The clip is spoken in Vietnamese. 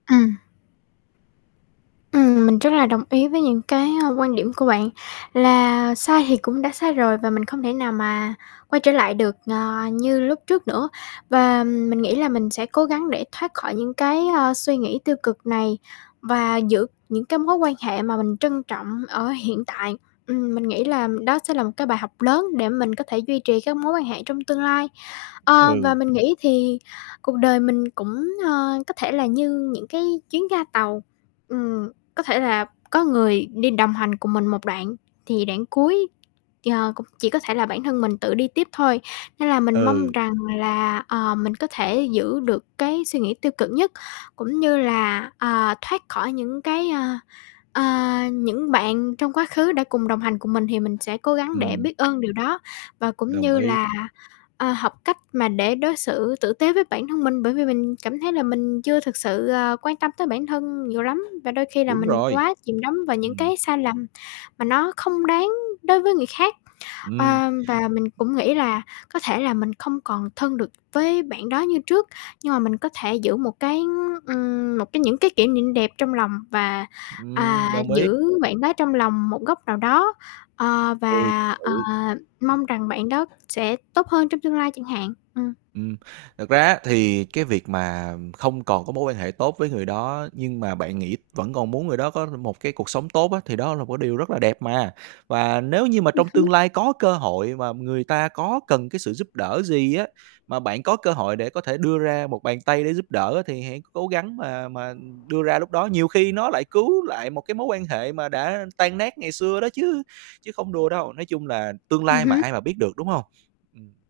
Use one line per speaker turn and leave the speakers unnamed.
Ừm. Ừm, mình rất là đồng ý với những cái, ờ, quan điểm của bạn, là sai thì cũng đã sai rồi và mình không thể nào mà quay trở lại được, ờ, như lúc trước nữa. Và mình nghĩ là mình sẽ cố gắng để thoát khỏi những cái, ờ, suy nghĩ tiêu cực này và giữ những cái mối quan hệ mà mình trân trọng ở hiện tại. Ừm, mình nghĩ là đó sẽ là một cái bài học lớn để mình có thể duy trì các mối quan hệ trong tương lai. Ờ, và
Ừ.
mình nghĩ thì cuộc đời mình cũng, ờ, có thể là như những cái chuyến ga tàu. Ừm, có thể là có người đi đồng hành cùng mình một đoạn, thì đoạn cuối, ờ, cũng chỉ có thể là bản thân mình tự đi tiếp thôi. Nên là mình mong
Ừ.
rằng là, ờ, mình có thể giữ được cái suy nghĩ tiêu cực nhất, cũng như là, ờ, thoát khỏi những cái, ờ, ờ những bạn trong quá khứ đã cùng đồng hành cùng mình thì mình sẽ cố gắng để
Ừm.
biết ơn điều đó và cũng
Đồng
như
ý.
là, ờ, học cách mà để đối xử tử tế với bản thân mình, bởi vì mình cảm thấy là mình chưa thực sự, ờ, quan tâm tới bản thân nhiều lắm, và đôi khi là
Đúng
mình
rồi.
quá chìm đắm vào những
Ừm.
cái sai lầm mà nó không đáng đối với người khác.
Ừm.
Ờ, và mình cũng nghĩ là có thể là mình không còn thân được với bạn đó như trước, nhưng mà mình có thể giữ một cái, ưm, ừm, một cái những cái kỉ niệm đẹp trong lòng và, à,
Ừm, đồng ý.
giữ bạn đó trong lòng một góc nào đó, ờ,
Ừ, thật
và, ờ,
sự.
mong rằng bạn đó sẽ tốt hơn trong tương lai chẳng hạn. Ừm.
Ừm, thực ra á thì cái việc mà không còn có mối quan hệ tốt với người đó nhưng mà bạn nghĩ vẫn còn muốn người đó có r một cái cuộc sống tốt á thì đó là một cái điều rất là đẹp mà. Và nếu như mà
Ừm
trong tương
hứm.
lai có cơ hội mà người ta có cần cái sự giúp đỡ gì á, mà bạn có cơ hội để có thể đưa ra một bàn tay để giúp đỡ á thì hãy c cố gắng mà mà đưa ra lúc đó. Nhiều khi nó lại cứu lại một cái mối quan hệ mà đã tan nát ngày xưa đó chứ, chứ không đùa đâu. Nói chung là tương
Ừm
lai mà
hứm.
ai mà biết được, đúng hông? Ừm.